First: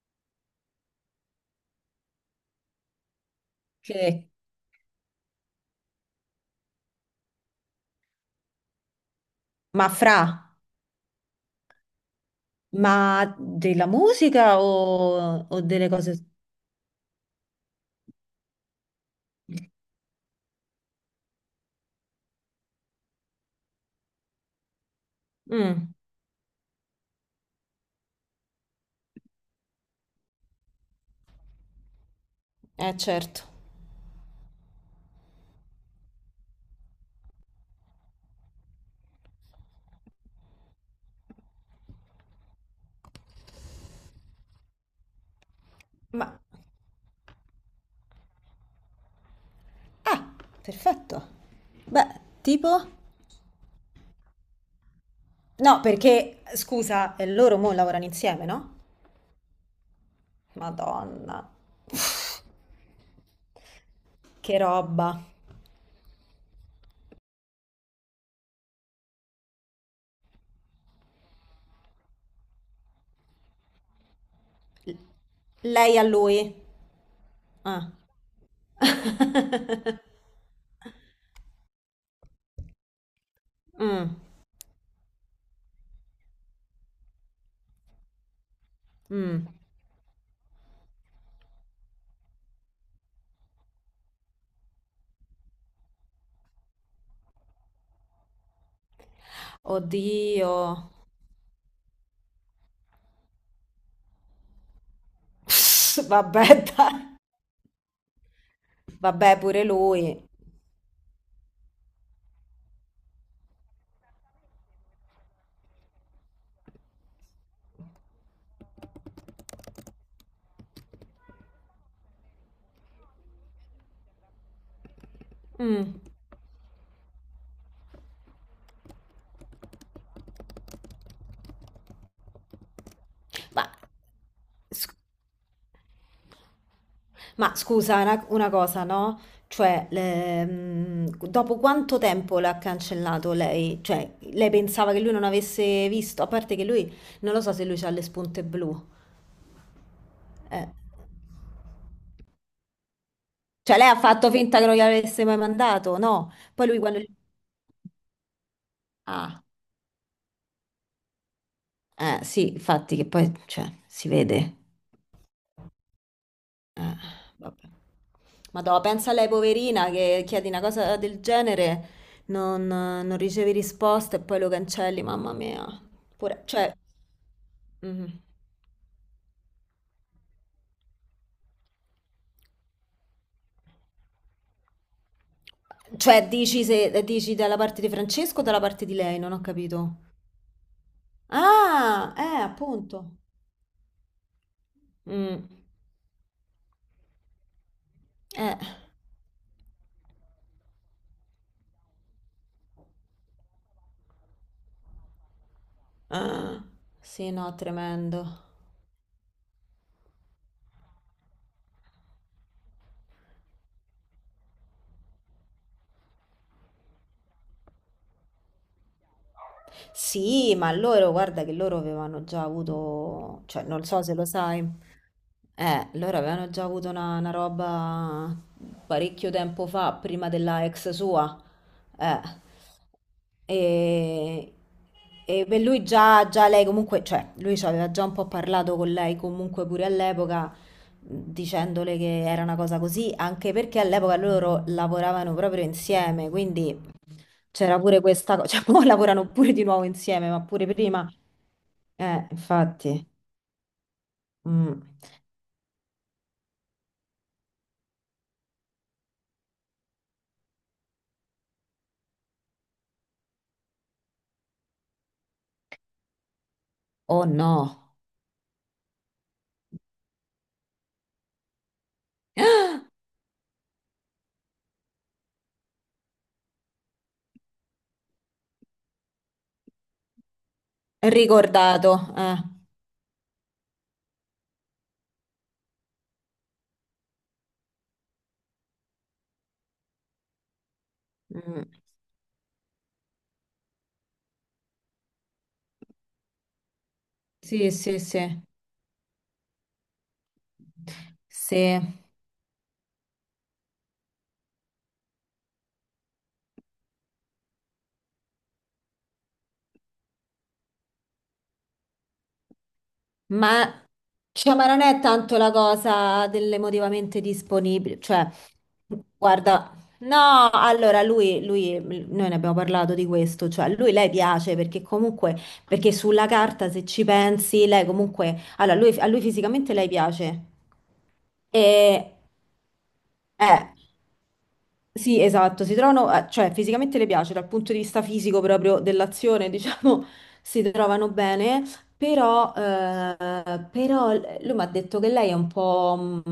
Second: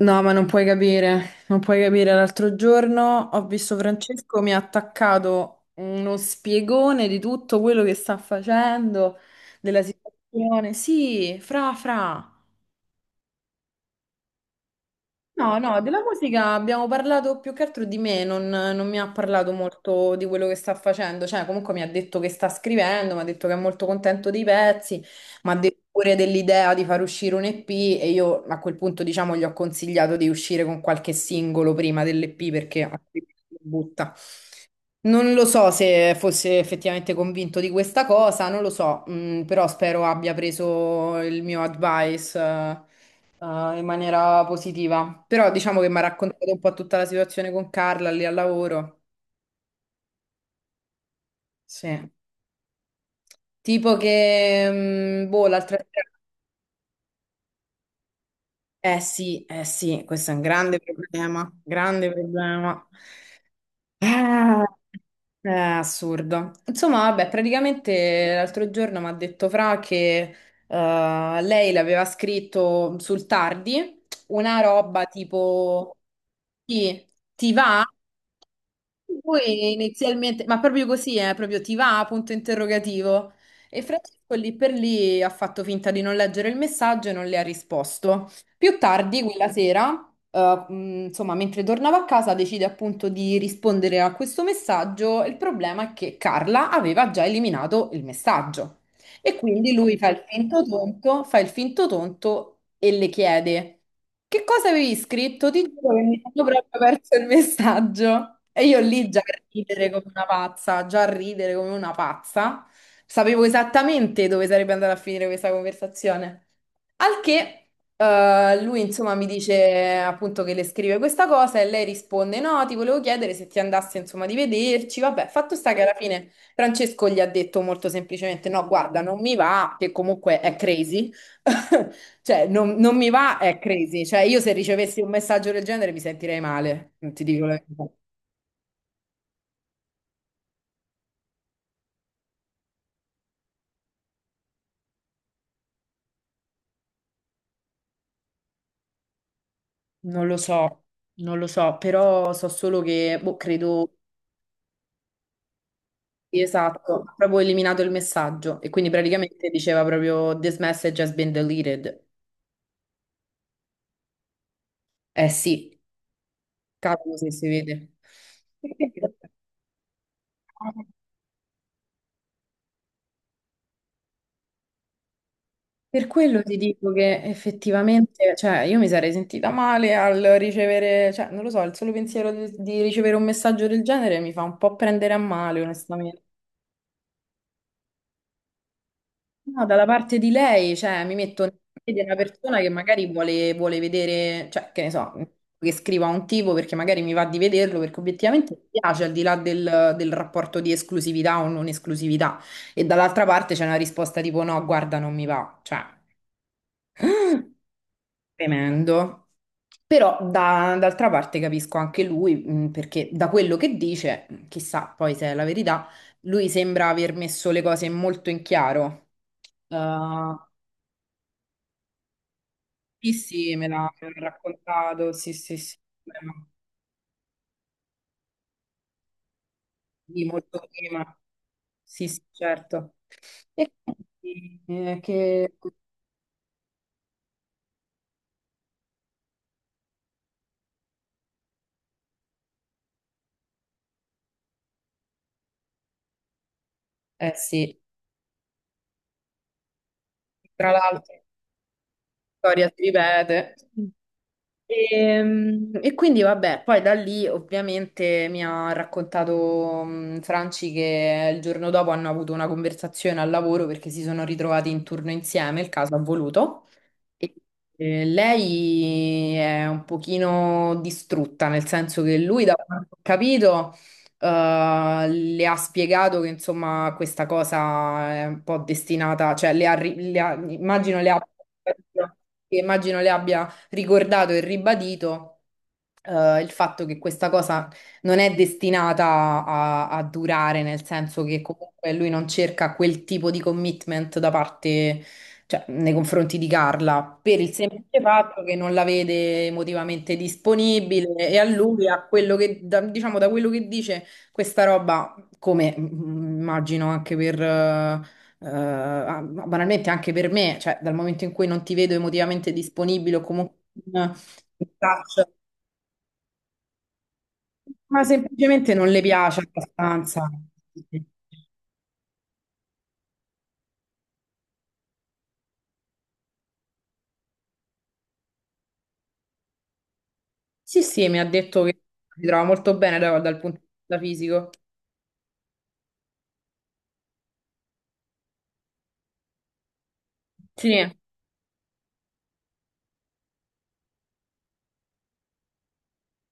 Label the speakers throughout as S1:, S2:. S1: No, ma non puoi capire, non puoi capire. L'altro giorno ho visto
S2: Che-
S1: Francesco, mi ha attaccato uno spiegone di tutto quello che sta facendo, della
S2: ma fra,
S1: situazione. Sì, fra, fra.
S2: ma della musica o,
S1: No,
S2: o
S1: no,
S2: delle
S1: della
S2: cose?
S1: musica abbiamo parlato più che altro di me, non mi ha parlato molto di quello che sta facendo, cioè comunque mi ha detto che sta scrivendo, mi ha detto che è molto contento dei pezzi, mi ha detto
S2: Mm.
S1: pure dell'idea di far uscire un EP e io a quel punto diciamo gli ho consigliato di uscire con qualche singolo prima dell'EP perché
S2: Eh,
S1: altrimenti
S2: certo.
S1: lo butta. Non lo so se fosse effettivamente convinto di questa cosa, non lo so, però spero abbia preso il mio advice, in maniera positiva. Però diciamo che mi ha
S2: Ma...
S1: raccontato un po' tutta la situazione con Carla lì al lavoro.
S2: Ah, perfetto. Beh,
S1: Sì.
S2: tipo...
S1: Tipo che, boh, l'altra
S2: No,
S1: sera.
S2: perché, scusa, loro mo lavorano insieme, no?
S1: Sì, eh sì, questo è un grande problema,
S2: Madonna,
S1: grande problema.
S2: che
S1: Ah,
S2: roba.
S1: è assurdo. Insomma, vabbè, praticamente l'altro giorno mi ha detto Fra che lei l'aveva scritto sul tardi, una
S2: L-
S1: roba tipo
S2: lei a lui.
S1: ti, ti va?
S2: Ah.
S1: Lui inizialmente, ma proprio così, proprio ti va? Punto interrogativo. E
S2: Mm,
S1: Francesco lì per lì ha fatto finta di non leggere il messaggio e non le ha risposto. Più tardi,
S2: mm.
S1: quella sera insomma, mentre tornava a casa decide appunto di rispondere a questo messaggio. Il problema è che Carla aveva già eliminato il messaggio e quindi lui fa il
S2: Oddio.
S1: finto tonto, fa il finto tonto e le chiede: Che cosa avevi scritto? Ti giuro che
S2: Pss,
S1: mi sono
S2: vabbè,
S1: proprio
S2: dai.
S1: perso il messaggio. E io lì già a
S2: Vabbè, pure
S1: ridere come
S2: lui.
S1: una pazza, già a ridere come una pazza. Sapevo esattamente dove sarebbe andata a finire questa conversazione. Al che lui insomma mi dice appunto che le scrive questa cosa e lei risponde no, ti volevo chiedere se ti andasse insomma di vederci. Vabbè, fatto sta che alla
S2: Mm.
S1: fine Francesco gli ha detto molto semplicemente no, guarda, non mi va, che comunque è crazy. Cioè, non mi va, è
S2: Ma...
S1: crazy. Cioè, io se ricevessi un messaggio del genere mi sentirei male, non ti dico la
S2: Ma
S1: verità.
S2: scusa, una cosa, no? Cioè, dopo quanto tempo l'ha cancellato lei? Cioè, lei pensava che lui non avesse visto, a parte che lui, non lo so se lui ha le spunte blu.
S1: Non lo
S2: Eh.
S1: so, non lo so, però so solo che boh,
S2: Cioè, lei
S1: credo.
S2: ha fatto finta che non gli avesse mai mandato, no?
S1: Sì,
S2: Poi lui
S1: esatto, ha proprio eliminato il messaggio e quindi
S2: Ah,
S1: praticamente diceva proprio This message has been deleted.
S2: sì, infatti che poi, cioè, si vede.
S1: Eh sì,
S2: Eh,
S1: cavolo se si
S2: vabbè.
S1: vede.
S2: Madò, pensa a lei poverina che chiedi una cosa del genere, non ricevi risposta e poi lo cancelli, mamma mia.
S1: Per quello
S2: Pure,
S1: ti
S2: cioè,
S1: dico che
S2: mhm.
S1: effettivamente, cioè, io mi sarei sentita male al ricevere, cioè, non lo so, il solo pensiero di ricevere un messaggio del genere mi fa un po' prendere a male, onestamente.
S2: Cioè, dici, se, dici dalla parte di Francesco o dalla parte di lei? Non ho
S1: No, dalla
S2: capito.
S1: parte di lei, cioè, mi metto nei piedi di
S2: Ah,
S1: una persona che magari
S2: appunto.
S1: vuole vedere, cioè, che ne so,
S2: Mm,
S1: che scriva un tipo perché magari mi va di vederlo, perché obiettivamente
S2: eh.
S1: mi piace, al di là del rapporto di esclusività o non esclusività. E dall'altra parte c'è una risposta tipo no, guarda, non mi va, cioè,
S2: Ah, sì, no, tremendo.
S1: tremendo. Però d'altra parte capisco anche lui, perché da quello che dice, chissà poi se è la verità, lui sembra aver messo le cose molto in chiaro. Ehm,
S2: Sì, ma loro, guarda che loro avevano già
S1: Sì,
S2: avuto,
S1: sì,
S2: cioè,
S1: me
S2: non
S1: l'ha
S2: so
S1: me
S2: se
S1: l'ha
S2: lo sai.
S1: raccontato, sì, sì, sì,
S2: Loro avevano già avuto una roba parecchio tempo fa,
S1: di
S2: prima
S1: molto
S2: della ex
S1: prima,
S2: sua.
S1: sì, sì,
S2: Eh.
S1: certo. E
S2: E,
S1: quindi,
S2: e
S1: che.
S2: per lui già lei comunque, cioè, lui ci aveva già un po' parlato con lei comunque pure all'epoca, dicendole che era una cosa così, anche perché all'epoca loro lavoravano proprio insieme, quindi
S1: Eh sì,
S2: c'era pure questa cosa, cioè, poi lavorano pure di nuovo insieme, ma pure
S1: tra
S2: prima.
S1: l'altro la storia si
S2: Infatti.
S1: ripete.
S2: Mm.
S1: E, e quindi vabbè, poi da lì ovviamente mi ha raccontato Franci che il giorno dopo hanno avuto una conversazione al lavoro perché si sono ritrovati in turno insieme, il caso ha voluto.
S2: Oh
S1: E-
S2: no.
S1: Lei è un pochino distrutta, nel senso che lui, da quanto ho capito, le ha spiegato che insomma questa cosa è un po' destinata, cioè le ha ri- le ha-
S2: Ricordato, eh.
S1: immagino le abbia ricordato e ribadito. Il fatto che questa cosa non è destinata a durare, nel senso che
S2: Mm.
S1: comunque lui non cerca quel tipo di commitment da parte, cioè, nei confronti di Carla, per il
S2: Sì, sì,
S1: semplice
S2: sì,
S1: fatto che non la vede emotivamente disponibile e a
S2: sì,
S1: lui, a quello che, diciamo, da quello che dice questa roba, come immagino anche per, banalmente anche per me, cioè dal momento in cui non ti vedo emotivamente disponibile o comunque
S2: ma,
S1: in
S2: cioè, ma non è
S1: touch,
S2: tanto la cosa dell'emotivamente disponibile,
S1: ma
S2: cioè,
S1: semplicemente non le piace
S2: guarda,
S1: abbastanza.
S2: no, allora noi ne abbiamo parlato di questo, cioè, lui, lei piace perché comunque, perché sulla carta se ci pensi, lei comunque, allora, lui, a lui fisicamente lei piace,
S1: Sì, sì, mi ha
S2: e,
S1: detto che si trova molto bene dal punto di
S2: eh,
S1: vista fisico.
S2: sì, esatto, si trovano, cioè fisicamente le piace dal punto di vista fisico proprio dell'azione, diciamo, si
S1: Sì.
S2: trovano bene, però, però lui mi ha detto che lei è un po',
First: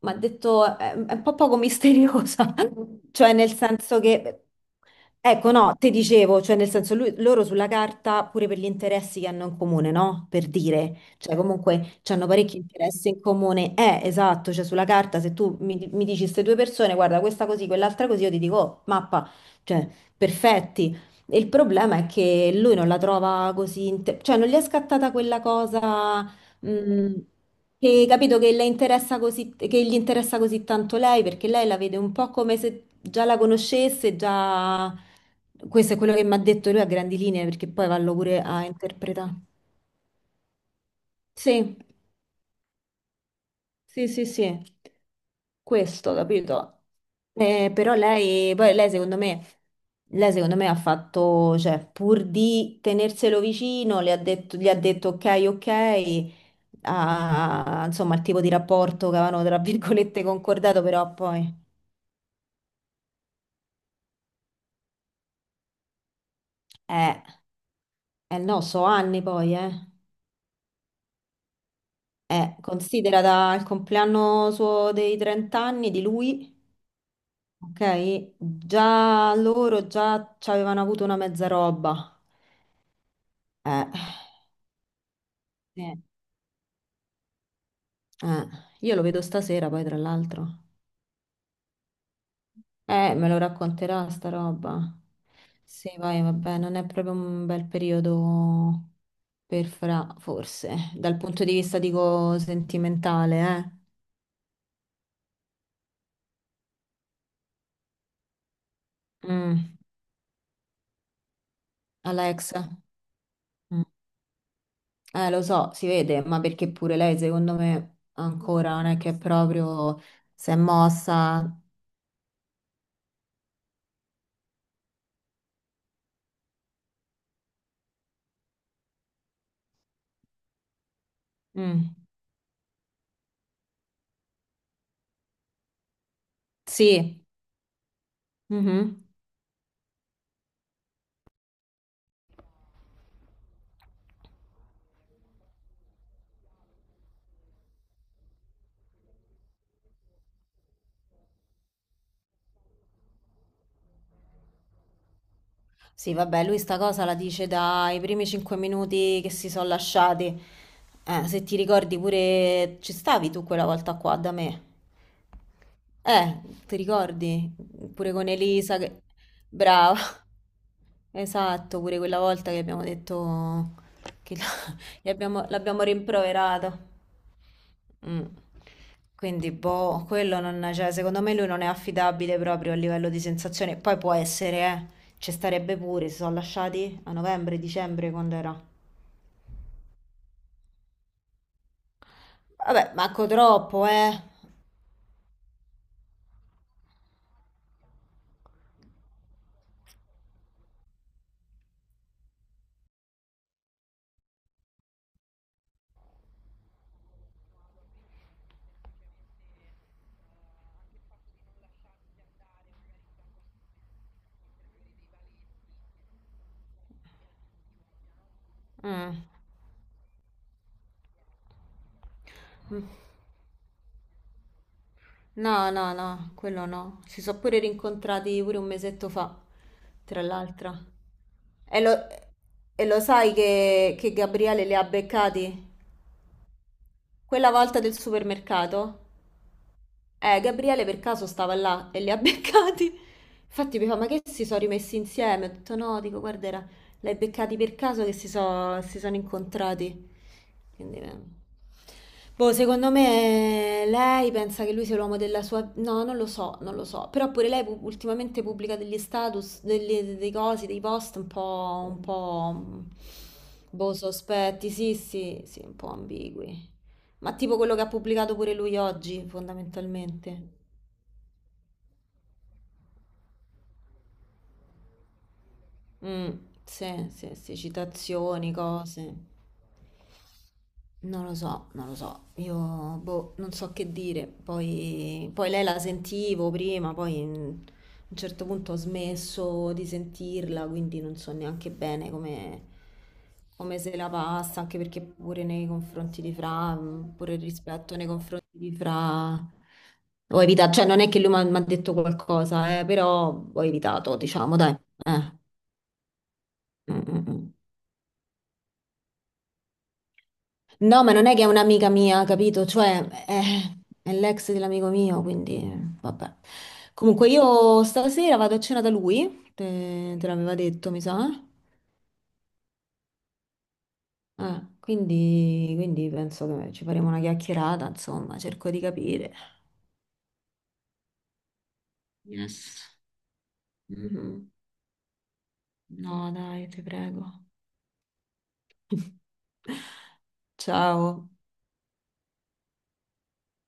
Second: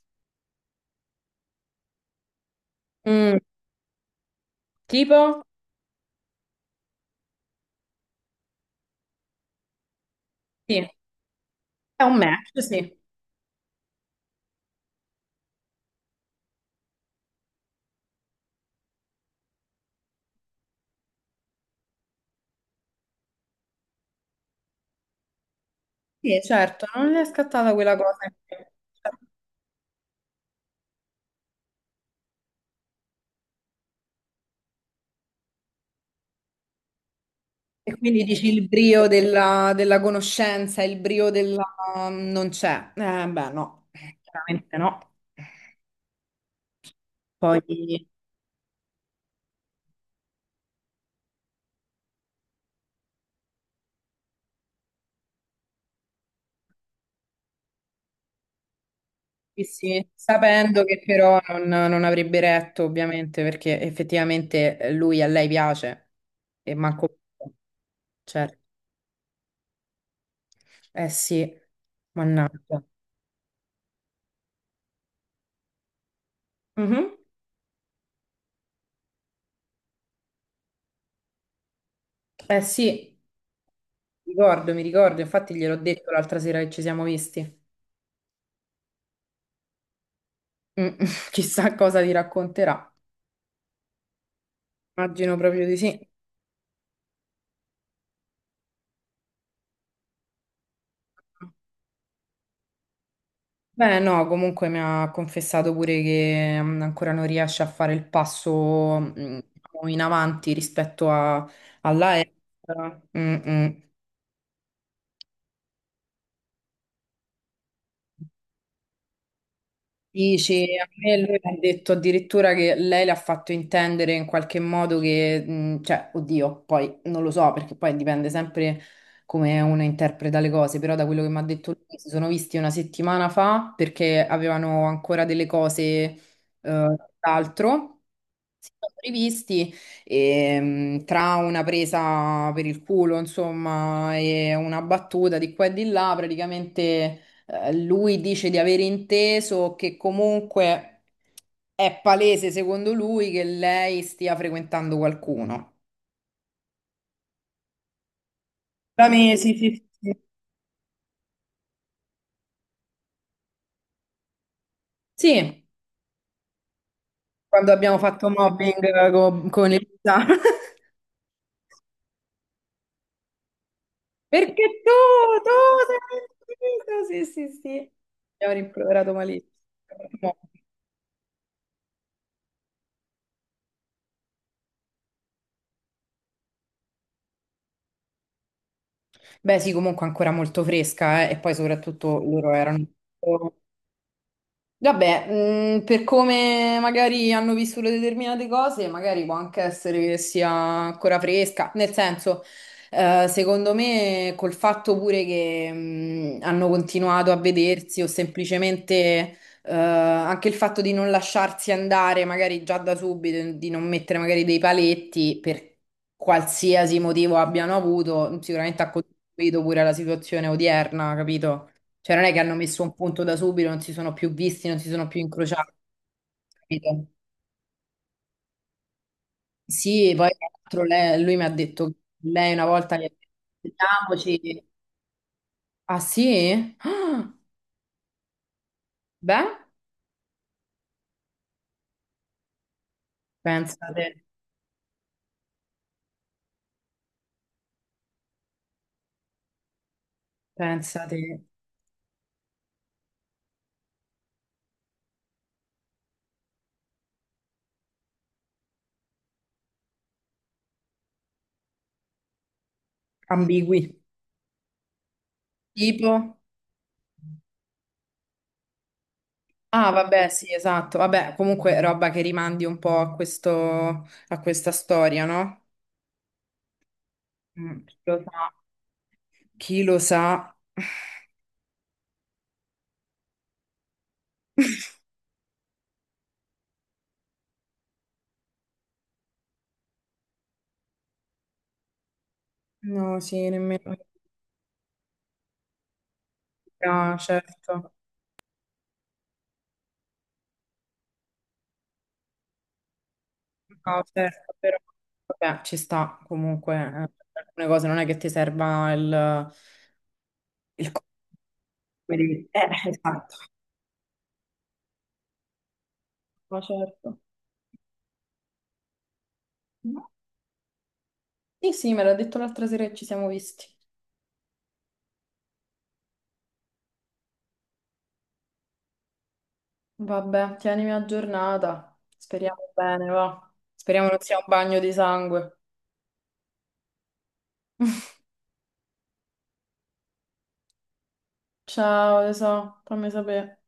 S2: mi ha detto, è un po' poco misteriosa, cioè
S1: Mm.
S2: nel senso che,
S1: Tipo?
S2: ecco, no, te dicevo, cioè nel senso loro sulla carta, pure per gli interessi che hanno in comune, no? Per
S1: Sì,
S2: dire. Cioè, comunque
S1: è un
S2: hanno parecchi
S1: match, sì.
S2: interessi in comune. Esatto, cioè sulla carta se tu mi dici queste due persone, guarda, questa così, quell'altra così, io ti dico, oh, mappa, cioè, perfetti. E il problema è che lui non la trova così, cioè non gli è scattata quella cosa,
S1: Sì, certo,
S2: mh,
S1: non è scattata quella
S2: che
S1: cosa. In
S2: capito che
S1: più.
S2: le interessa così, che gli interessa così tanto lei, perché lei la vede un po' come se già la conoscesse, già... Questo è quello che mi ha detto lui a grandi linee, perché poi
S1: E
S2: vallo
S1: quindi
S2: pure
S1: dici
S2: a
S1: il brio
S2: interpretare.
S1: della conoscenza, il brio della.
S2: Sì.
S1: Non c'è. Beh, no,
S2: Sì, sì,
S1: chiaramente
S2: sì,
S1: no.
S2: questo, capito?
S1: Poi,
S2: Però
S1: sì,
S2: lei secondo me ha fatto, cioè, pur di tenerselo vicino, gli ha detto ok, ok, insomma, il tipo di rapporto che avevano, tra
S1: sì,
S2: virgolette, concordato,
S1: sapendo che
S2: però
S1: però
S2: poi,
S1: non avrebbe retto, ovviamente, perché effettivamente lui a lei piace e manco.
S2: eh, eh
S1: Certo,
S2: no, so anni poi, eh.
S1: eh sì, mannaggia.
S2: Considera dal compleanno suo dei 30 anni di lui,
S1: Mhm.
S2: ok? Già loro già ci avevano avuto una mezza roba.
S1: Eh sì.
S2: Eh,
S1: Mi ricordo, infatti gliel'ho
S2: Eh,
S1: detto l'altra sera che ci siamo visti.
S2: eh, io lo vedo stasera poi tra l'altro.
S1: Mm, chissà cosa ti racconterà.
S2: Me lo racconterà sta roba.
S1: Immagino proprio di
S2: Sì,
S1: sì.
S2: poi vabbè, non è proprio un bel periodo per Fra, forse, dal punto di vista, dico, sentimentale,
S1: Beh, no, comunque mi ha confessato pure che ancora non riesce a fare il passo
S2: eh. Mm,
S1: in avanti rispetto all'AE.
S2: Alexa. Mm. Lo so, si vede, ma perché pure lei, secondo me, ancora non è che è proprio si è
S1: Dici, a me lui mi ha
S2: mossa.
S1: detto addirittura che lei le ha fatto intendere in qualche modo che, cioè, oddio, poi non lo so perché poi dipende sempre come uno interpreta le cose, però da quello che mi ha detto
S2: Mm.
S1: lui si sono visti una settimana fa perché avevano ancora delle cose,
S2: Sì.
S1: d'altro. Sì, sono
S2: Mhm.
S1: rivisti e, tra una presa per il culo, insomma, e una battuta di qua e di là, praticamente lui dice di aver inteso che comunque è palese, secondo lui, che lei stia frequentando qualcuno.
S2: Sì, vabbè, lui sta cosa la dice dai primi cinque
S1: Da
S2: minuti che
S1: me,
S2: si
S1: sì,
S2: sono
S1: sì, sì, sì.
S2: lasciati. Se ti ricordi pure, ci stavi tu quella volta qua da me.
S1: Sì,
S2: Eh, ti ricordi?
S1: quando abbiamo
S2: Pure con
S1: fatto mobbing
S2: Elisa che...
S1: con
S2: Brava.
S1: Elisa.
S2: Esatto, pure quella volta che abbiamo detto che
S1: Perché tu, tu
S2: l'abbiamo
S1: sei.
S2: rimproverato.
S1: Mentito! Sì, sì, sì.
S2: Mm.
S1: Mi ha rimproverato
S2: Quindi,
S1: malissimo.
S2: boh, quello non, cioè, secondo me lui non è affidabile proprio a livello di sensazione. Poi può essere, ci starebbe pure, si sono lasciati a novembre, dicembre, quando era.
S1: Beh, sì, comunque ancora molto fresca, e poi soprattutto loro erano.
S2: Vabbè, manco troppo, eh.
S1: Vabbè, per come magari hanno vissuto determinate cose, magari può anche essere che sia ancora fresca. Nel senso, secondo me, col fatto pure che hanno continuato a vedersi o semplicemente anche il fatto di non lasciarsi andare magari già da subito, di non mettere magari dei paletti per qualsiasi motivo abbiano avuto, sicuramente ha
S2: Mm.
S1: contribuito pure alla situazione odierna, capito? Cioè non è che hanno messo
S2: Mm.
S1: un punto da subito, non si sono più visti, non si sono più
S2: No,
S1: incrociati,
S2: no, no, quello no.
S1: capito?
S2: Si sono pure rincontrati pure un mesetto fa,
S1: Sì, e
S2: tra
S1: poi tra l'altro
S2: l'altro.
S1: lui mi ha
S2: E
S1: detto che
S2: lo,
S1: lei una
S2: e
S1: volta
S2: lo
S1: gli ha detto
S2: sai che Gabriele
S1: "Sentiamoci".
S2: li ha beccati?
S1: Ah sì? Ah,
S2: Quella volta del supermercato?
S1: beh,
S2: Gabriele per caso stava là e li ha beccati. Infatti mi fa, ma che
S1: pensate,
S2: si sono rimessi insieme? Ho detto no, dico, guarda, l'hai beccati per caso che si sono incontrati. Quindi, eh,
S1: pensate,
S2: boh, secondo me lei pensa che lui sia l'uomo della sua... No, non lo so, non lo so. Però pure lei ultimamente pubblica degli status, degli, dei cosi, dei post un po'... mm,
S1: ambigui.
S2: boh, sospetti, sì, sì, sì, un po'
S1: Tipo?
S2: ambigui. Ma tipo quello che ha pubblicato pure lui oggi,
S1: Ah vabbè,
S2: fondamentalmente.
S1: sì, esatto. Vabbè, comunque roba che rimandi un po' a questo, a questa storia, no?
S2: Mm, sì, sì, sì,
S1: Mm, chi lo sa?
S2: citazioni, cose.
S1: Chi lo sa?
S2: Non lo so, non lo so, io boh, non so che dire. Poi, poi lei la sentivo prima, poi mm, a un certo punto ho smesso di sentirla, quindi non so neanche bene come,
S1: No, sì,
S2: come se
S1: nemmeno.
S2: la passa, anche perché pure nei confronti di Fra, mm,
S1: Ah,
S2: pure il
S1: certo.
S2: rispetto nei confronti di Fra, ho evitato, cioè non è che lui mi ha detto qualcosa, però ho
S1: No,
S2: evitato,
S1: certo,
S2: diciamo, dai.
S1: però
S2: Eh.
S1: vabbè, ci sta comunque.
S2: Mm, mm,
S1: Per
S2: mm.
S1: alcune cose non è che ti serva il
S2: No,
S1: costume
S2: ma non è che è un'amica mia, capito? Cioè,
S1: Esatto.
S2: è l'ex dell'amico mio, quindi vabbè.
S1: Ma certo.
S2: Comunque io stasera vado a cena da lui, te l'aveva detto, mi sa.
S1: Sì, sì, me l'ha detto l'altra sera che ci siamo visti.
S2: Quindi penso che ci faremo una chiacchierata, insomma, cerco di capire.
S1: Vabbè, tienimi aggiornata. Speriamo
S2: Yes.
S1: bene, va. Speriamo non sia un
S2: Mhm.
S1: bagno di sangue.
S2: No, dai, ti prego. Ciao.
S1: Ciao, tesoro, fammi sapere.